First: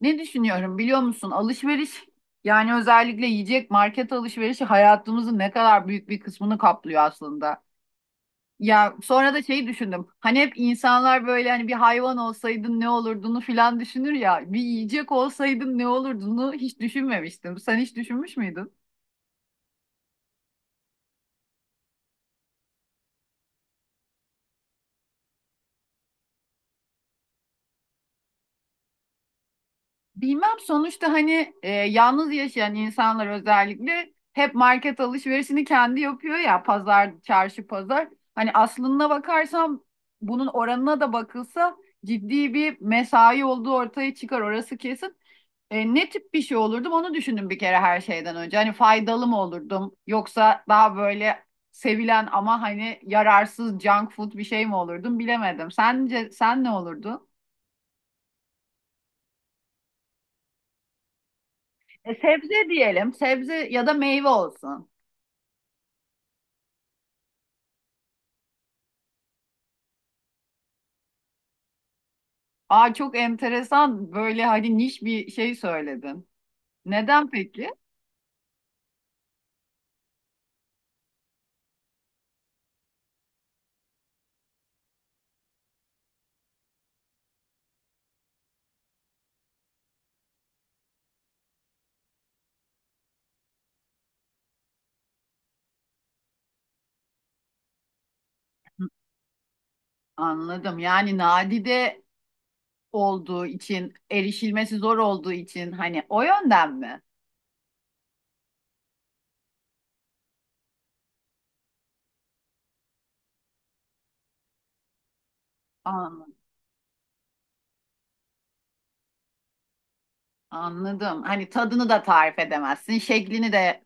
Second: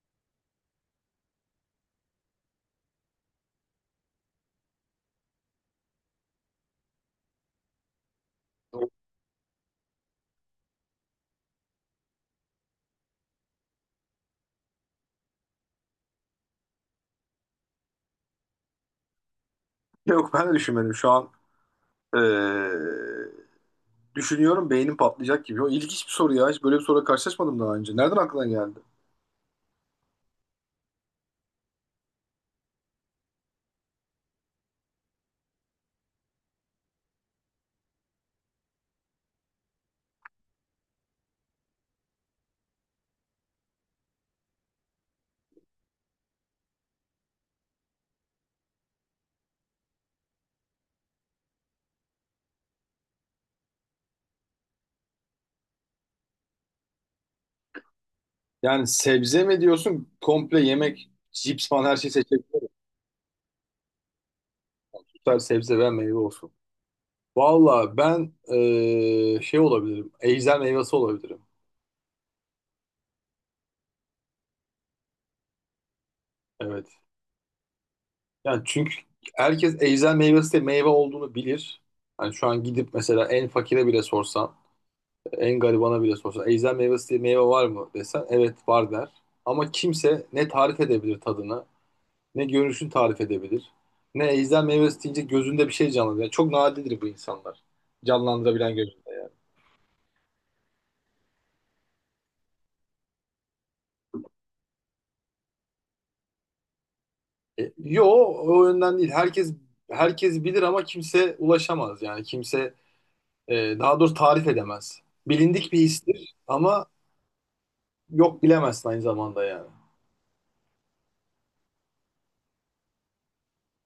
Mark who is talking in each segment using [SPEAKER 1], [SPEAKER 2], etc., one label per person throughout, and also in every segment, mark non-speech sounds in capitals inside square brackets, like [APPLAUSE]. [SPEAKER 1] Ne düşünüyorum biliyor musun? Alışveriş yani özellikle yiyecek market alışverişi hayatımızın ne kadar büyük bir kısmını kaplıyor aslında. Ya sonra da şeyi düşündüm. Hani hep insanlar böyle hani bir hayvan olsaydın ne olurduğunu filan düşünür ya. Bir yiyecek olsaydın ne olurduğunu hiç düşünmemiştim. Sen hiç düşünmüş müydün?
[SPEAKER 2] Yok ben de düşünmedim. Şu an eee, düşünüyorum, beynim patlayacak gibi. O ilginç bir soru ya. Hiç böyle bir soruyla karşılaşmadım daha önce. Nereden aklına geldi?
[SPEAKER 1] Bilmem sonuçta hani yalnız yaşayan insanlar özellikle hep market alışverişini kendi yapıyor ya pazar, çarşı pazar. Hani aslına bakarsam bunun oranına da bakılsa ciddi bir mesai olduğu ortaya çıkar orası kesin. Ne tip bir şey olurdum onu düşündüm bir kere her şeyden önce. Hani faydalı mı olurdum yoksa daha böyle sevilen ama hani yararsız junk food bir şey mi olurdum bilemedim. Sence sen ne olurdun?
[SPEAKER 2] Yani sebze mi diyorsun, komple yemek, cips falan her şeyi seçebilirim.
[SPEAKER 1] Sebze diyelim. Sebze ya da meyve olsun.
[SPEAKER 2] Tutar, sebze veya meyve olsun. Valla ben şey olabilirim. Ejder meyvesi olabilirim.
[SPEAKER 1] Aa çok enteresan böyle hani niş bir şey söyledin.
[SPEAKER 2] Evet.
[SPEAKER 1] Neden peki?
[SPEAKER 2] Yani çünkü herkes ejder meyvesi de meyve olduğunu bilir. Hani şu an gidip mesela en fakire bile sorsan, en garibana bile sorsa, ejder meyvesi diye meyve var mı desen, evet var der. Ama kimse ne tarif edebilir tadını, ne görünüşünü tarif edebilir. Ne ejder meyvesi deyince gözünde bir şey canlanır. Yani çok nadirdir bu insanlar. Canlandırabilen gözünde.
[SPEAKER 1] Anladım. Yani nadide olduğu için, erişilmesi zor olduğu için hani o yönden mi?
[SPEAKER 2] E, yo, o yönden değil. Herkes bilir ama kimse ulaşamaz. Yani kimse, daha doğrusu, tarif edemez. Bilindik bir
[SPEAKER 1] Anladım.
[SPEAKER 2] histir ama yok, bilemezsin aynı zamanda yani.
[SPEAKER 1] Anladım. Hani tadını da tarif edemezsin. Şeklini de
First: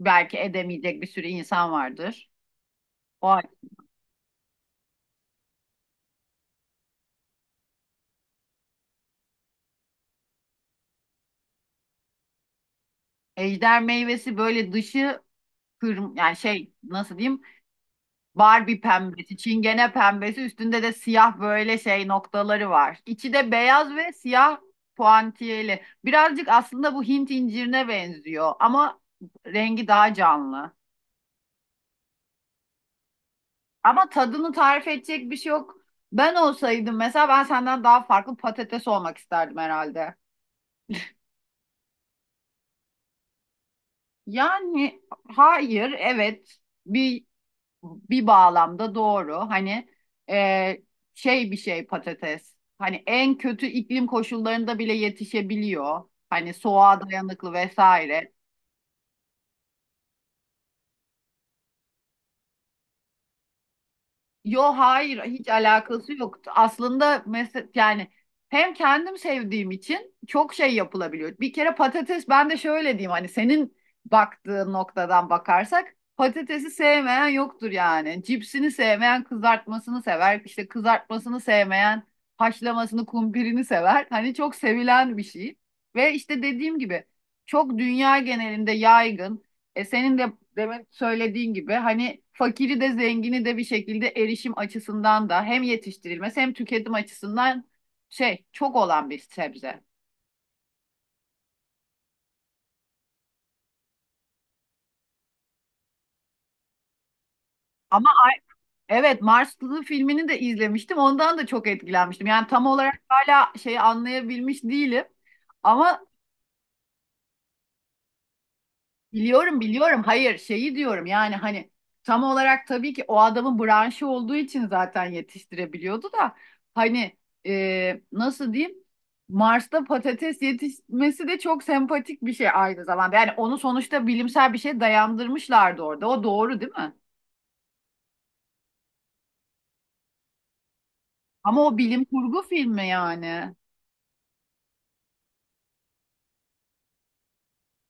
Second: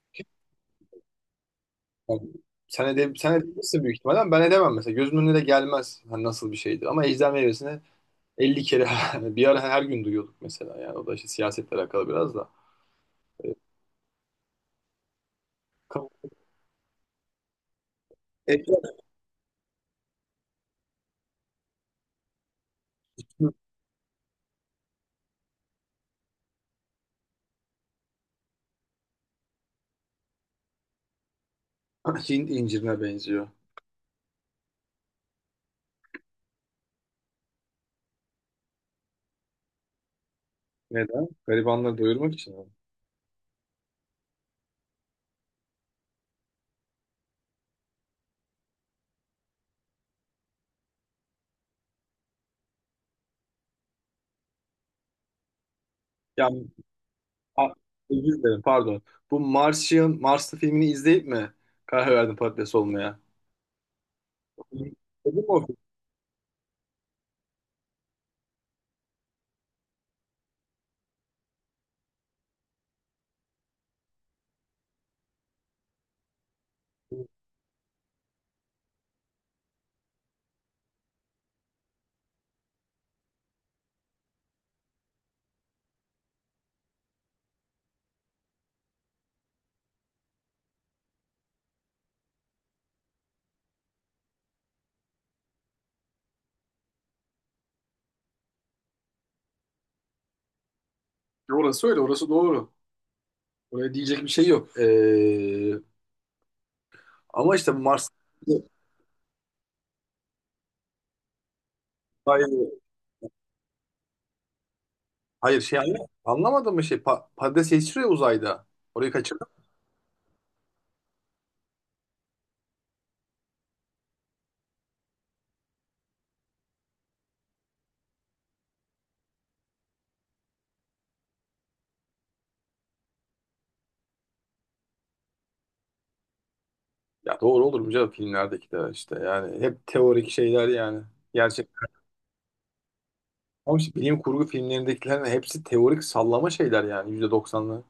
[SPEAKER 1] belki edemeyecek bir sürü insan
[SPEAKER 2] Yani
[SPEAKER 1] vardır.
[SPEAKER 2] sen
[SPEAKER 1] O
[SPEAKER 2] edebilirsin büyük ihtimalle ama ben edemem mesela. Gözümün önüne de gelmez hani nasıl bir şeydi. Ama ejder meyvesini 50 kere [LAUGHS] bir ara her gün duyuyorduk mesela. Yani o da işte siyasetle alakalı biraz da.
[SPEAKER 1] ejder meyvesi böyle dışı
[SPEAKER 2] Ka-
[SPEAKER 1] yani şey nasıl diyeyim? Barbie
[SPEAKER 2] Ejder
[SPEAKER 1] pembesi, çingene pembesi, üstünde de siyah böyle şey noktaları var. İçi de beyaz ve siyah puantiyeli. Birazcık aslında bu Hint incirine benziyor ama rengi daha canlı.
[SPEAKER 2] [LAUGHS] Hint incirine benziyor.
[SPEAKER 1] Ama tadını tarif edecek bir şey yok. Ben olsaydım mesela ben senden daha farklı patates olmak isterdim herhalde.
[SPEAKER 2] Neden? Garibanları doyurmak için mi?
[SPEAKER 1] Yani hayır, evet bir bir bağlamda doğru. Hani e, şey bir şey patates. Hani en kötü iklim koşullarında bile yetişebiliyor. Hani
[SPEAKER 2] Yani
[SPEAKER 1] soğuğa dayanıklı
[SPEAKER 2] a- özür
[SPEAKER 1] vesaire.
[SPEAKER 2] dilerim, pardon. Bu Martian, Marslı filmini izleyip mi karar verdin patates olmaya?
[SPEAKER 1] Yo hayır
[SPEAKER 2] Dedim mi
[SPEAKER 1] hiç
[SPEAKER 2] o filmi?
[SPEAKER 1] alakası yoktu. Aslında mesela yani hem kendim sevdiğim için çok şey yapılabiliyor. Bir kere patates ben de şöyle diyeyim hani senin baktığın noktadan bakarsak patatesi sevmeyen yoktur yani. Cipsini sevmeyen kızartmasını sever. İşte kızartmasını sevmeyen haşlamasını kumpirini sever. Hani çok sevilen bir şey. Ve işte dediğim gibi çok dünya genelinde yaygın. E senin de demin söylediğin gibi hani fakiri de zengini de bir şekilde erişim açısından da hem yetiştirilmesi hem tüketim açısından şey çok olan bir sebze.
[SPEAKER 2] Orası öyle, orası doğru. Oraya diyecek bir şey yok. Ama işte Mars.
[SPEAKER 1] Ama evet Marslı filmini de izlemiştim. Ondan da çok etkilenmiştim. Yani tam olarak hala şeyi anlayabilmiş değilim.
[SPEAKER 2] Hayır, şey,
[SPEAKER 1] Ama
[SPEAKER 2] anlamadım mı, şey, patates yetiştiriyor uzayda. Orayı kaçırdım.
[SPEAKER 1] Biliyorum biliyorum. Hayır şeyi diyorum yani hani tam olarak tabii ki o adamın branşı olduğu için zaten yetiştirebiliyordu da hani nasıl diyeyim Mars'ta patates yetişmesi de çok sempatik bir şey aynı zamanda. Yani onu sonuçta bilimsel bir şey dayandırmışlardı orada. O doğru değil mi?
[SPEAKER 2] Ya doğru olur mu canım, filmlerdeki de işte yani hep teorik şeyler yani.
[SPEAKER 1] Ama
[SPEAKER 2] Gerçek.
[SPEAKER 1] o bilim kurgu filmi yani.
[SPEAKER 2] Ama işte bilim kurgu filmlerindekilerin hepsi teorik sallama şeyler yani, %90'lı.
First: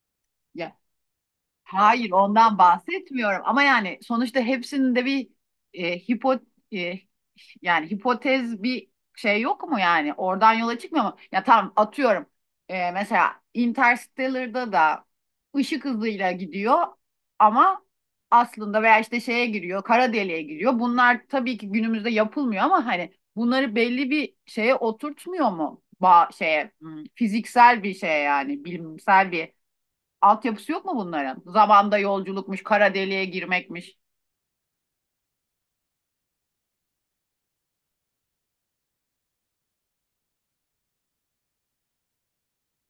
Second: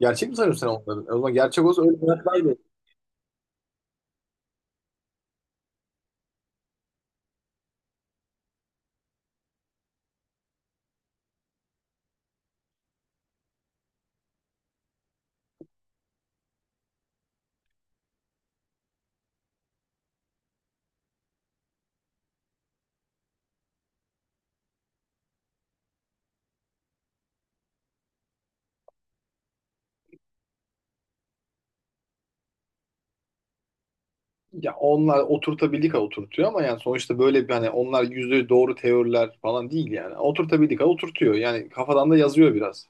[SPEAKER 2] Gerçek mi sanıyorsun sen
[SPEAKER 1] Ya,
[SPEAKER 2] onları? O zaman gerçek olsa öyle
[SPEAKER 1] hayır,
[SPEAKER 2] hayatlardı.
[SPEAKER 1] ondan bahsetmiyorum. Ama yani sonuçta hepsinin de bir e, hipo e, yani hipotez bir şey yok mu yani? Oradan yola çıkmıyor mu? Ya tamam atıyorum. Mesela Interstellar'da da ışık hızıyla gidiyor ama aslında veya işte şeye giriyor, kara deliğe giriyor. Bunlar tabii ki günümüzde yapılmıyor ama hani bunları belli bir şeye oturtmuyor mu? Ba şeye fiziksel bir şeye yani bilimsel bir altyapısı yok mu bunların? Zamanda yolculukmuş, kara deliğe girmekmiş.
[SPEAKER 2] Ya onlar oturtabildik ha oturtuyor ama yani sonuçta böyle bir hani, onlar yüzde doğru teoriler falan değil yani. Oturtabildik ha oturtuyor. Yani kafadan da yazıyor biraz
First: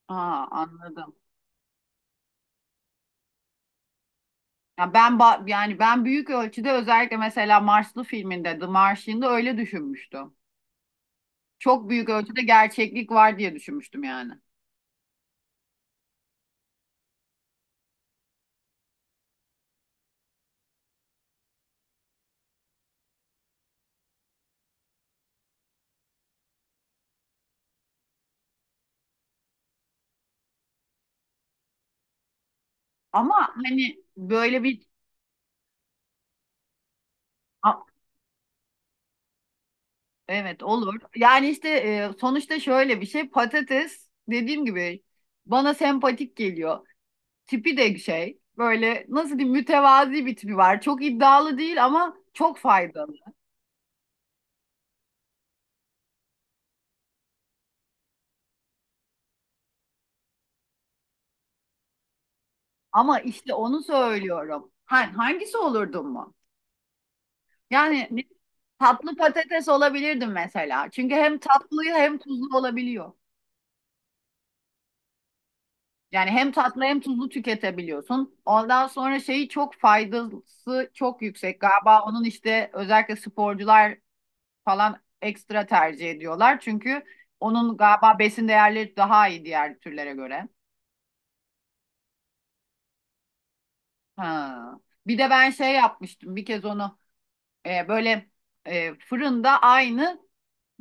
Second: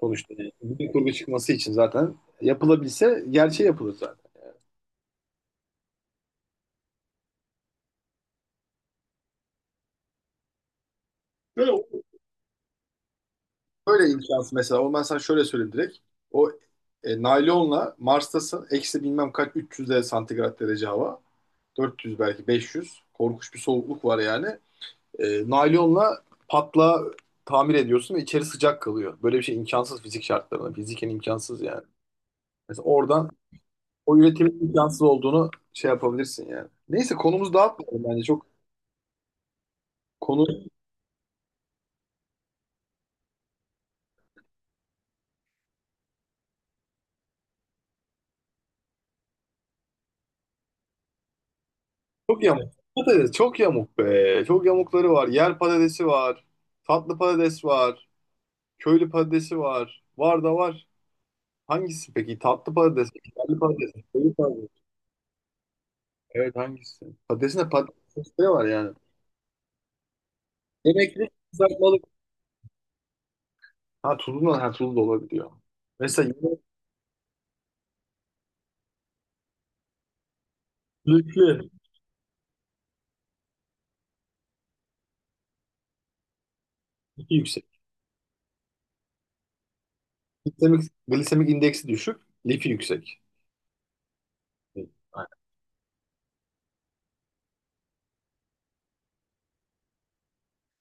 [SPEAKER 2] sonuçta.
[SPEAKER 1] Aa,
[SPEAKER 2] Yani bilim kurgu
[SPEAKER 1] anladım.
[SPEAKER 2] çıkması için zaten, yapılabilse gerçeği yapılır zaten.
[SPEAKER 1] Ya yani ben büyük ölçüde özellikle mesela Marslı filminde The Martian'da öyle düşünmüştüm.
[SPEAKER 2] Böyle
[SPEAKER 1] Çok büyük ölçüde gerçeklik var diye düşünmüştüm
[SPEAKER 2] Böyle
[SPEAKER 1] yani.
[SPEAKER 2] imkansız mesela. O, ben sana şöyle söyleyeyim direkt. O naylonla Mars'tasın. Eksi bilmem kaç 300 de santigrat derece hava. 400, belki 500. Korkunç bir soğukluk var yani. Naylonla tamir ediyorsun ve içeri sıcak kalıyor. Böyle bir şey imkansız fizik şartlarında. Fiziken imkansız yani. Mesela oradan
[SPEAKER 1] Ama hani
[SPEAKER 2] o üretimin
[SPEAKER 1] böyle bir
[SPEAKER 2] imkansız olduğunu şey yapabilirsin yani. Neyse, konumuzu
[SPEAKER 1] A-
[SPEAKER 2] dağıtmayalım bence. Çok konu
[SPEAKER 1] evet olur. Yani işte sonuçta şöyle bir şey patates dediğim gibi bana sempatik geliyor. Tipi de şey böyle nasıl diyeyim mütevazi bir tipi var. Çok iddialı değil ama
[SPEAKER 2] çok
[SPEAKER 1] çok
[SPEAKER 2] yamuk.
[SPEAKER 1] faydalı.
[SPEAKER 2] Patates çok yamuk be. Çok yamukları var. Yer patatesi var. Tatlı patates var. Köylü patatesi var. Var da var. Hangisi peki? Tatlı patates,
[SPEAKER 1] Ama işte
[SPEAKER 2] şekerli
[SPEAKER 1] onu
[SPEAKER 2] patates, köylü patates.
[SPEAKER 1] söylüyorum. Hangisi olurdun mu?
[SPEAKER 2] Evet, hangisi? Patatesin de
[SPEAKER 1] Yani
[SPEAKER 2] patates
[SPEAKER 1] ne-
[SPEAKER 2] sosları var yani.
[SPEAKER 1] Tatlı patates olabilirdim mesela. Çünkü
[SPEAKER 2] Yemekli,
[SPEAKER 1] hem tatlıyı
[SPEAKER 2] kızartmalık.
[SPEAKER 1] hem tuzlu olabiliyor.
[SPEAKER 2] Ha tuzlu da, ha tuzlu da olabiliyor. Mesela
[SPEAKER 1] Yani hem
[SPEAKER 2] yemek,
[SPEAKER 1] tatlı hem tuzlu tüketebiliyorsun. Ondan sonra şeyi çok faydası çok yüksek.
[SPEAKER 2] lifli,
[SPEAKER 1] Galiba onun işte özellikle sporcular falan ekstra tercih ediyorlar. Çünkü
[SPEAKER 2] lifi yüksek.
[SPEAKER 1] onun galiba besin değerleri daha iyi diğer türlere göre.
[SPEAKER 2] Glisemik indeksi düşük, lifi yüksek.
[SPEAKER 1] Ha.
[SPEAKER 2] Evet,
[SPEAKER 1] Bir de
[SPEAKER 2] aynen.
[SPEAKER 1] ben şey yapmıştım bir kez onu böyle fırında aynı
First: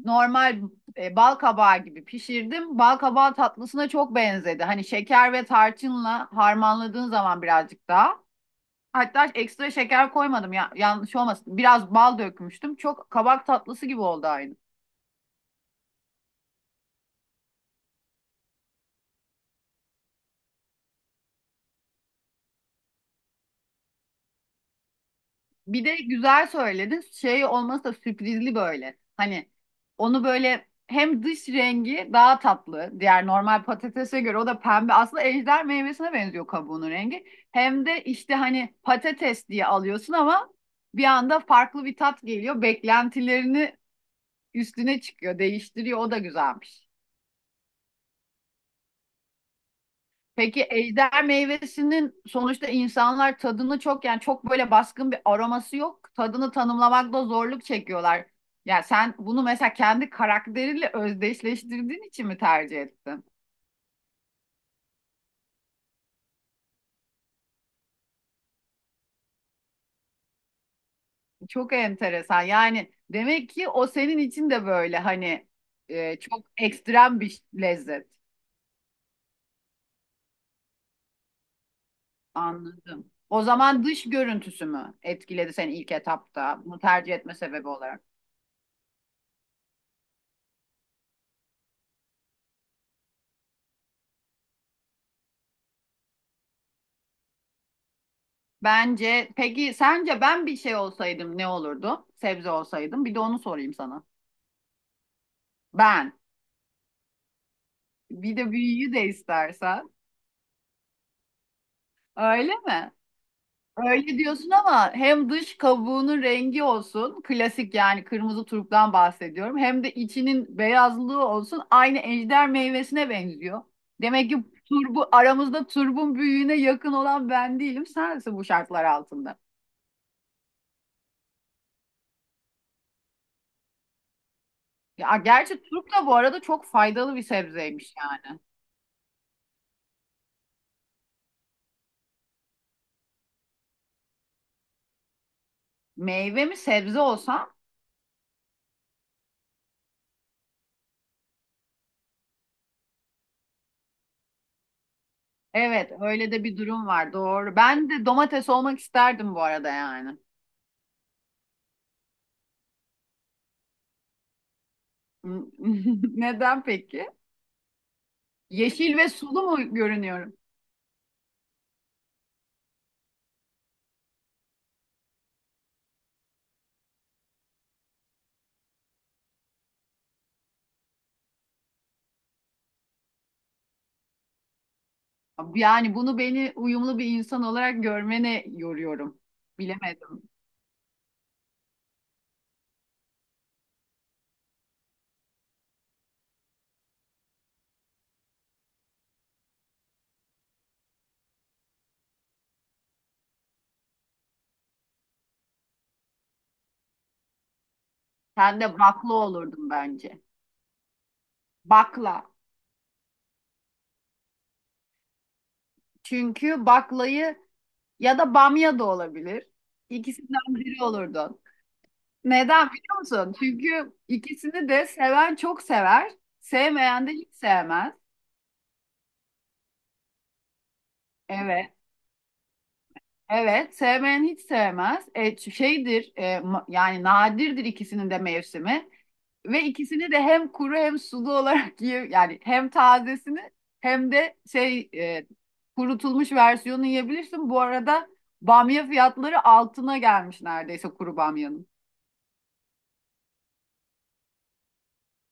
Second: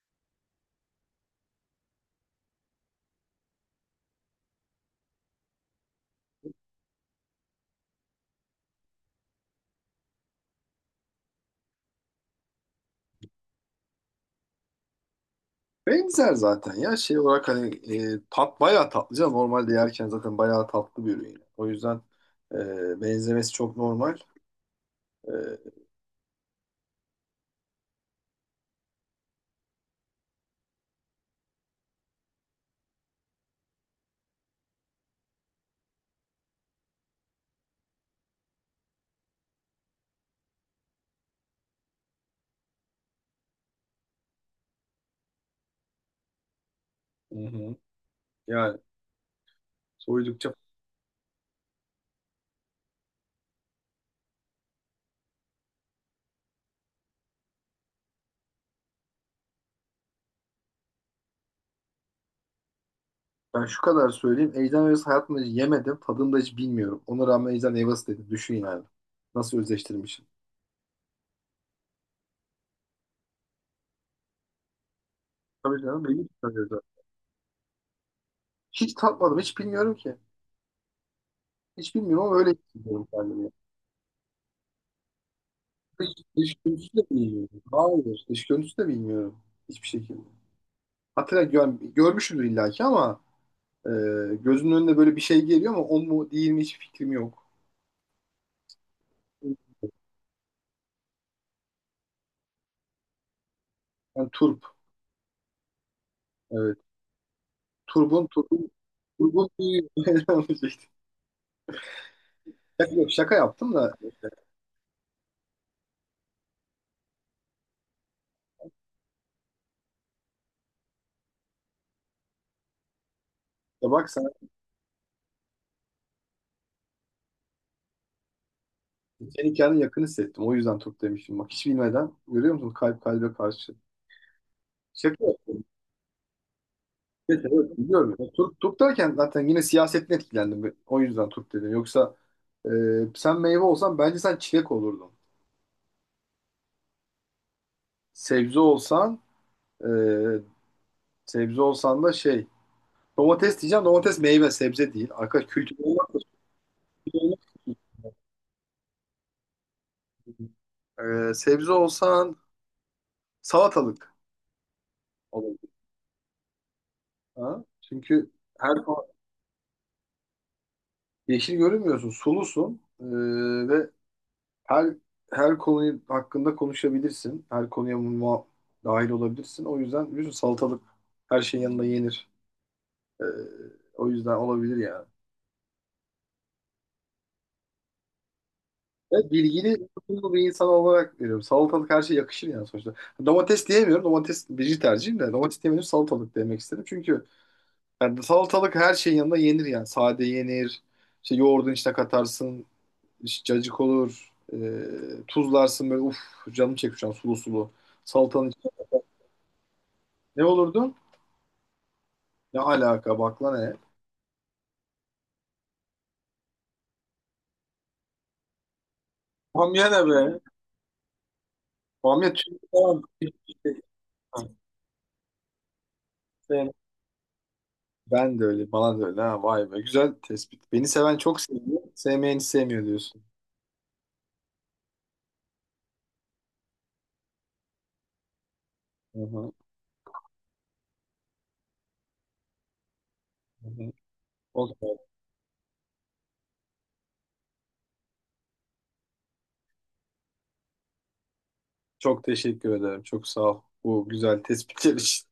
[SPEAKER 1] normal bal kabağı gibi pişirdim. Bal kabağı tatlısına çok benzedi. Hani şeker ve tarçınla harmanladığın zaman birazcık daha. Hatta ekstra şeker koymadım ya, yanlış olmasın. Biraz bal dökmüştüm. Çok kabak tatlısı gibi oldu aynı.
[SPEAKER 2] Benzer zaten ya, şey olarak hani, tat bayağı tatlı canım. Normalde yerken zaten bayağı tatlı bir ürün. O yüzden benzemesi çok normal. E,
[SPEAKER 1] Bir de güzel söyledin. Şey olması da sürprizli böyle. Hani onu böyle hem dış rengi daha tatlı. Diğer normal patatese göre o da pembe. Aslında ejder meyvesine benziyor kabuğunun rengi. Hem de işte hani patates diye alıyorsun ama bir anda farklı bir tat geliyor. Beklentilerini üstüne çıkıyor, değiştiriyor. O da güzelmiş.
[SPEAKER 2] Hı hı. Yani soydukça.
[SPEAKER 1] Peki ejder meyvesinin sonuçta insanlar tadını çok yani çok böyle baskın bir aroması yok. Tadını tanımlamakta zorluk çekiyorlar. Yani sen bunu mesela kendi karakteriyle özdeşleştirdiğin için mi tercih ettin?
[SPEAKER 2] Ben şu kadar söyleyeyim, ejder meyvesi hayatımda hiç yemedim. Tadını da hiç bilmiyorum. Ona rağmen ejder meyvesi dedi. Düşün yani. Nasıl özleştirmişim.
[SPEAKER 1] Çok enteresan. Yani demek ki o senin için de böyle hani
[SPEAKER 2] Tabii canım, benim için
[SPEAKER 1] çok
[SPEAKER 2] öyle zaten.
[SPEAKER 1] ekstrem bir lezzet.
[SPEAKER 2] Hiç tatmadım. Hiç bilmiyorum ki. Hiç bilmiyorum ama öyle hissediyorum
[SPEAKER 1] Anladım. O
[SPEAKER 2] kendimi.
[SPEAKER 1] zaman dış görüntüsü mü etkiledi seni ilk
[SPEAKER 2] Dış, dış
[SPEAKER 1] etapta bunu
[SPEAKER 2] görüntüsü de
[SPEAKER 1] tercih etme
[SPEAKER 2] bilmiyorum.
[SPEAKER 1] sebebi olarak?
[SPEAKER 2] Hayır. Dış görüntüsü de bilmiyorum. Hiçbir şekilde. Hatta görmüşümdür illaki ama, e, gözümün önüne böyle bir şey geliyor ama o mu değil mi, hiç fikrim yok.
[SPEAKER 1] Bence peki sence ben bir şey olsaydım ne olurdu? Sebze olsaydım. Bir de onu sorayım sana.
[SPEAKER 2] Yani turp.
[SPEAKER 1] Ben.
[SPEAKER 2] Evet. Turbun,
[SPEAKER 1] Bir de
[SPEAKER 2] turbun,
[SPEAKER 1] büyüyü de
[SPEAKER 2] turbun.
[SPEAKER 1] istersen. Öyle mi?
[SPEAKER 2] [LAUGHS] Şaka yaptım da.
[SPEAKER 1] Öyle diyorsun ama hem dış kabuğunun rengi olsun, klasik yani kırmızı turptan bahsediyorum. Hem de içinin beyazlığı olsun, aynı ejder meyvesine benziyor.
[SPEAKER 2] Ya bak sen.
[SPEAKER 1] Demek ki turbu aramızda turbun büyüğüne yakın olan ben değilim, sensin bu şartlar altında.
[SPEAKER 2] Senin hikayenin yakın hissettim. O yüzden Türk demiştim. Bak hiç bilmeden görüyor musun? Kalp kalbe karşı. Şaka
[SPEAKER 1] Ya
[SPEAKER 2] yok.
[SPEAKER 1] gerçi turp da bu arada çok faydalı bir
[SPEAKER 2] Evet, evet,
[SPEAKER 1] sebzeymiş
[SPEAKER 2] biliyorum. Ya,
[SPEAKER 1] yani.
[SPEAKER 2] Türk, Türk derken zaten yine siyasetten etkilendim. O yüzden Türk dedim. Yoksa, e, sen meyve olsan bence sen çilek olurdun.
[SPEAKER 1] Meyve mi sebze olsam?
[SPEAKER 2] Sebze olsan e, sebze olsan da şey, domates diyeceğim. Domates meyve, sebze değil. Arkadaş kültür
[SPEAKER 1] Evet,
[SPEAKER 2] olmak,
[SPEAKER 1] öyle de bir durum var.
[SPEAKER 2] kültür olmak.
[SPEAKER 1] Doğru. Ben de domates olmak isterdim bu arada yani.
[SPEAKER 2] Sebze olsan salatalık olurdun.
[SPEAKER 1] [LAUGHS] Neden peki?
[SPEAKER 2] Ha? Çünkü her
[SPEAKER 1] Yeşil ve sulu mu görünüyorum?
[SPEAKER 2] yeşil görünmüyorsun. Sulusun. Ve her her konuyu hakkında konuşabilirsin. Her konuya dahil olabilirsin. O yüzden biliyorsun, salatalık her şeyin yanında yenir. Ee, o yüzden olabilir yani.
[SPEAKER 1] Yani bunu beni uyumlu bir insan olarak görmene yoruyorum.
[SPEAKER 2] Evet, bilgili,
[SPEAKER 1] Bilemedim.
[SPEAKER 2] tutumlu bir insan olarak veriyorum. Salatalık her şeye yakışır yani sonuçta. Domates diyemiyorum. Domates birinci tercihim de. Domates diyemiyorum. Salatalık demek istedim. Çünkü yani salatalık her şeyin yanında yenir yani. Sade yenir. İşte yoğurdun içine katarsın. İşte cacık olur. Tuzlarsın böyle, uf canım çekti şu an, sulu sulu. Salatanın
[SPEAKER 1] Sen
[SPEAKER 2] içine.
[SPEAKER 1] de bakla olurdun bence.
[SPEAKER 2] Ne olurdu?
[SPEAKER 1] Bakla.
[SPEAKER 2] Ne alaka bak lan hele.
[SPEAKER 1] Çünkü baklayı ya da bamya da olabilir.
[SPEAKER 2] Bamya ne be?
[SPEAKER 1] İkisinden biri olurdun.
[SPEAKER 2] Bamya tüm,
[SPEAKER 1] Neden biliyor
[SPEAKER 2] tamam.
[SPEAKER 1] musun? Çünkü ikisini de seven çok sever,
[SPEAKER 2] Ben-
[SPEAKER 1] sevmeyen de hiç sevmez.
[SPEAKER 2] Ben de öyle, bana da öyle. Ha, vay be. Güzel tespit. Beni seven çok
[SPEAKER 1] Evet,
[SPEAKER 2] seviyor, sevmeyen hiç sevmiyor diyorsun.
[SPEAKER 1] evet, sevmeyen hiç sevmez. Yani nadirdir ikisinin de mevsimi.
[SPEAKER 2] Hı hı,
[SPEAKER 1] Ve ikisini de hem kuru hem sulu [LAUGHS] olarak yiyor. Yani hem tazesini
[SPEAKER 2] hı hı.
[SPEAKER 1] hem de
[SPEAKER 2] Okey.
[SPEAKER 1] kurutulmuş versiyonu yiyebilirsin. Bu arada bamya fiyatları altına gelmiş neredeyse kuru bamyanın.
[SPEAKER 2] Çok teşekkür ederim. Çok sağ ol, bu güzel tespitler için.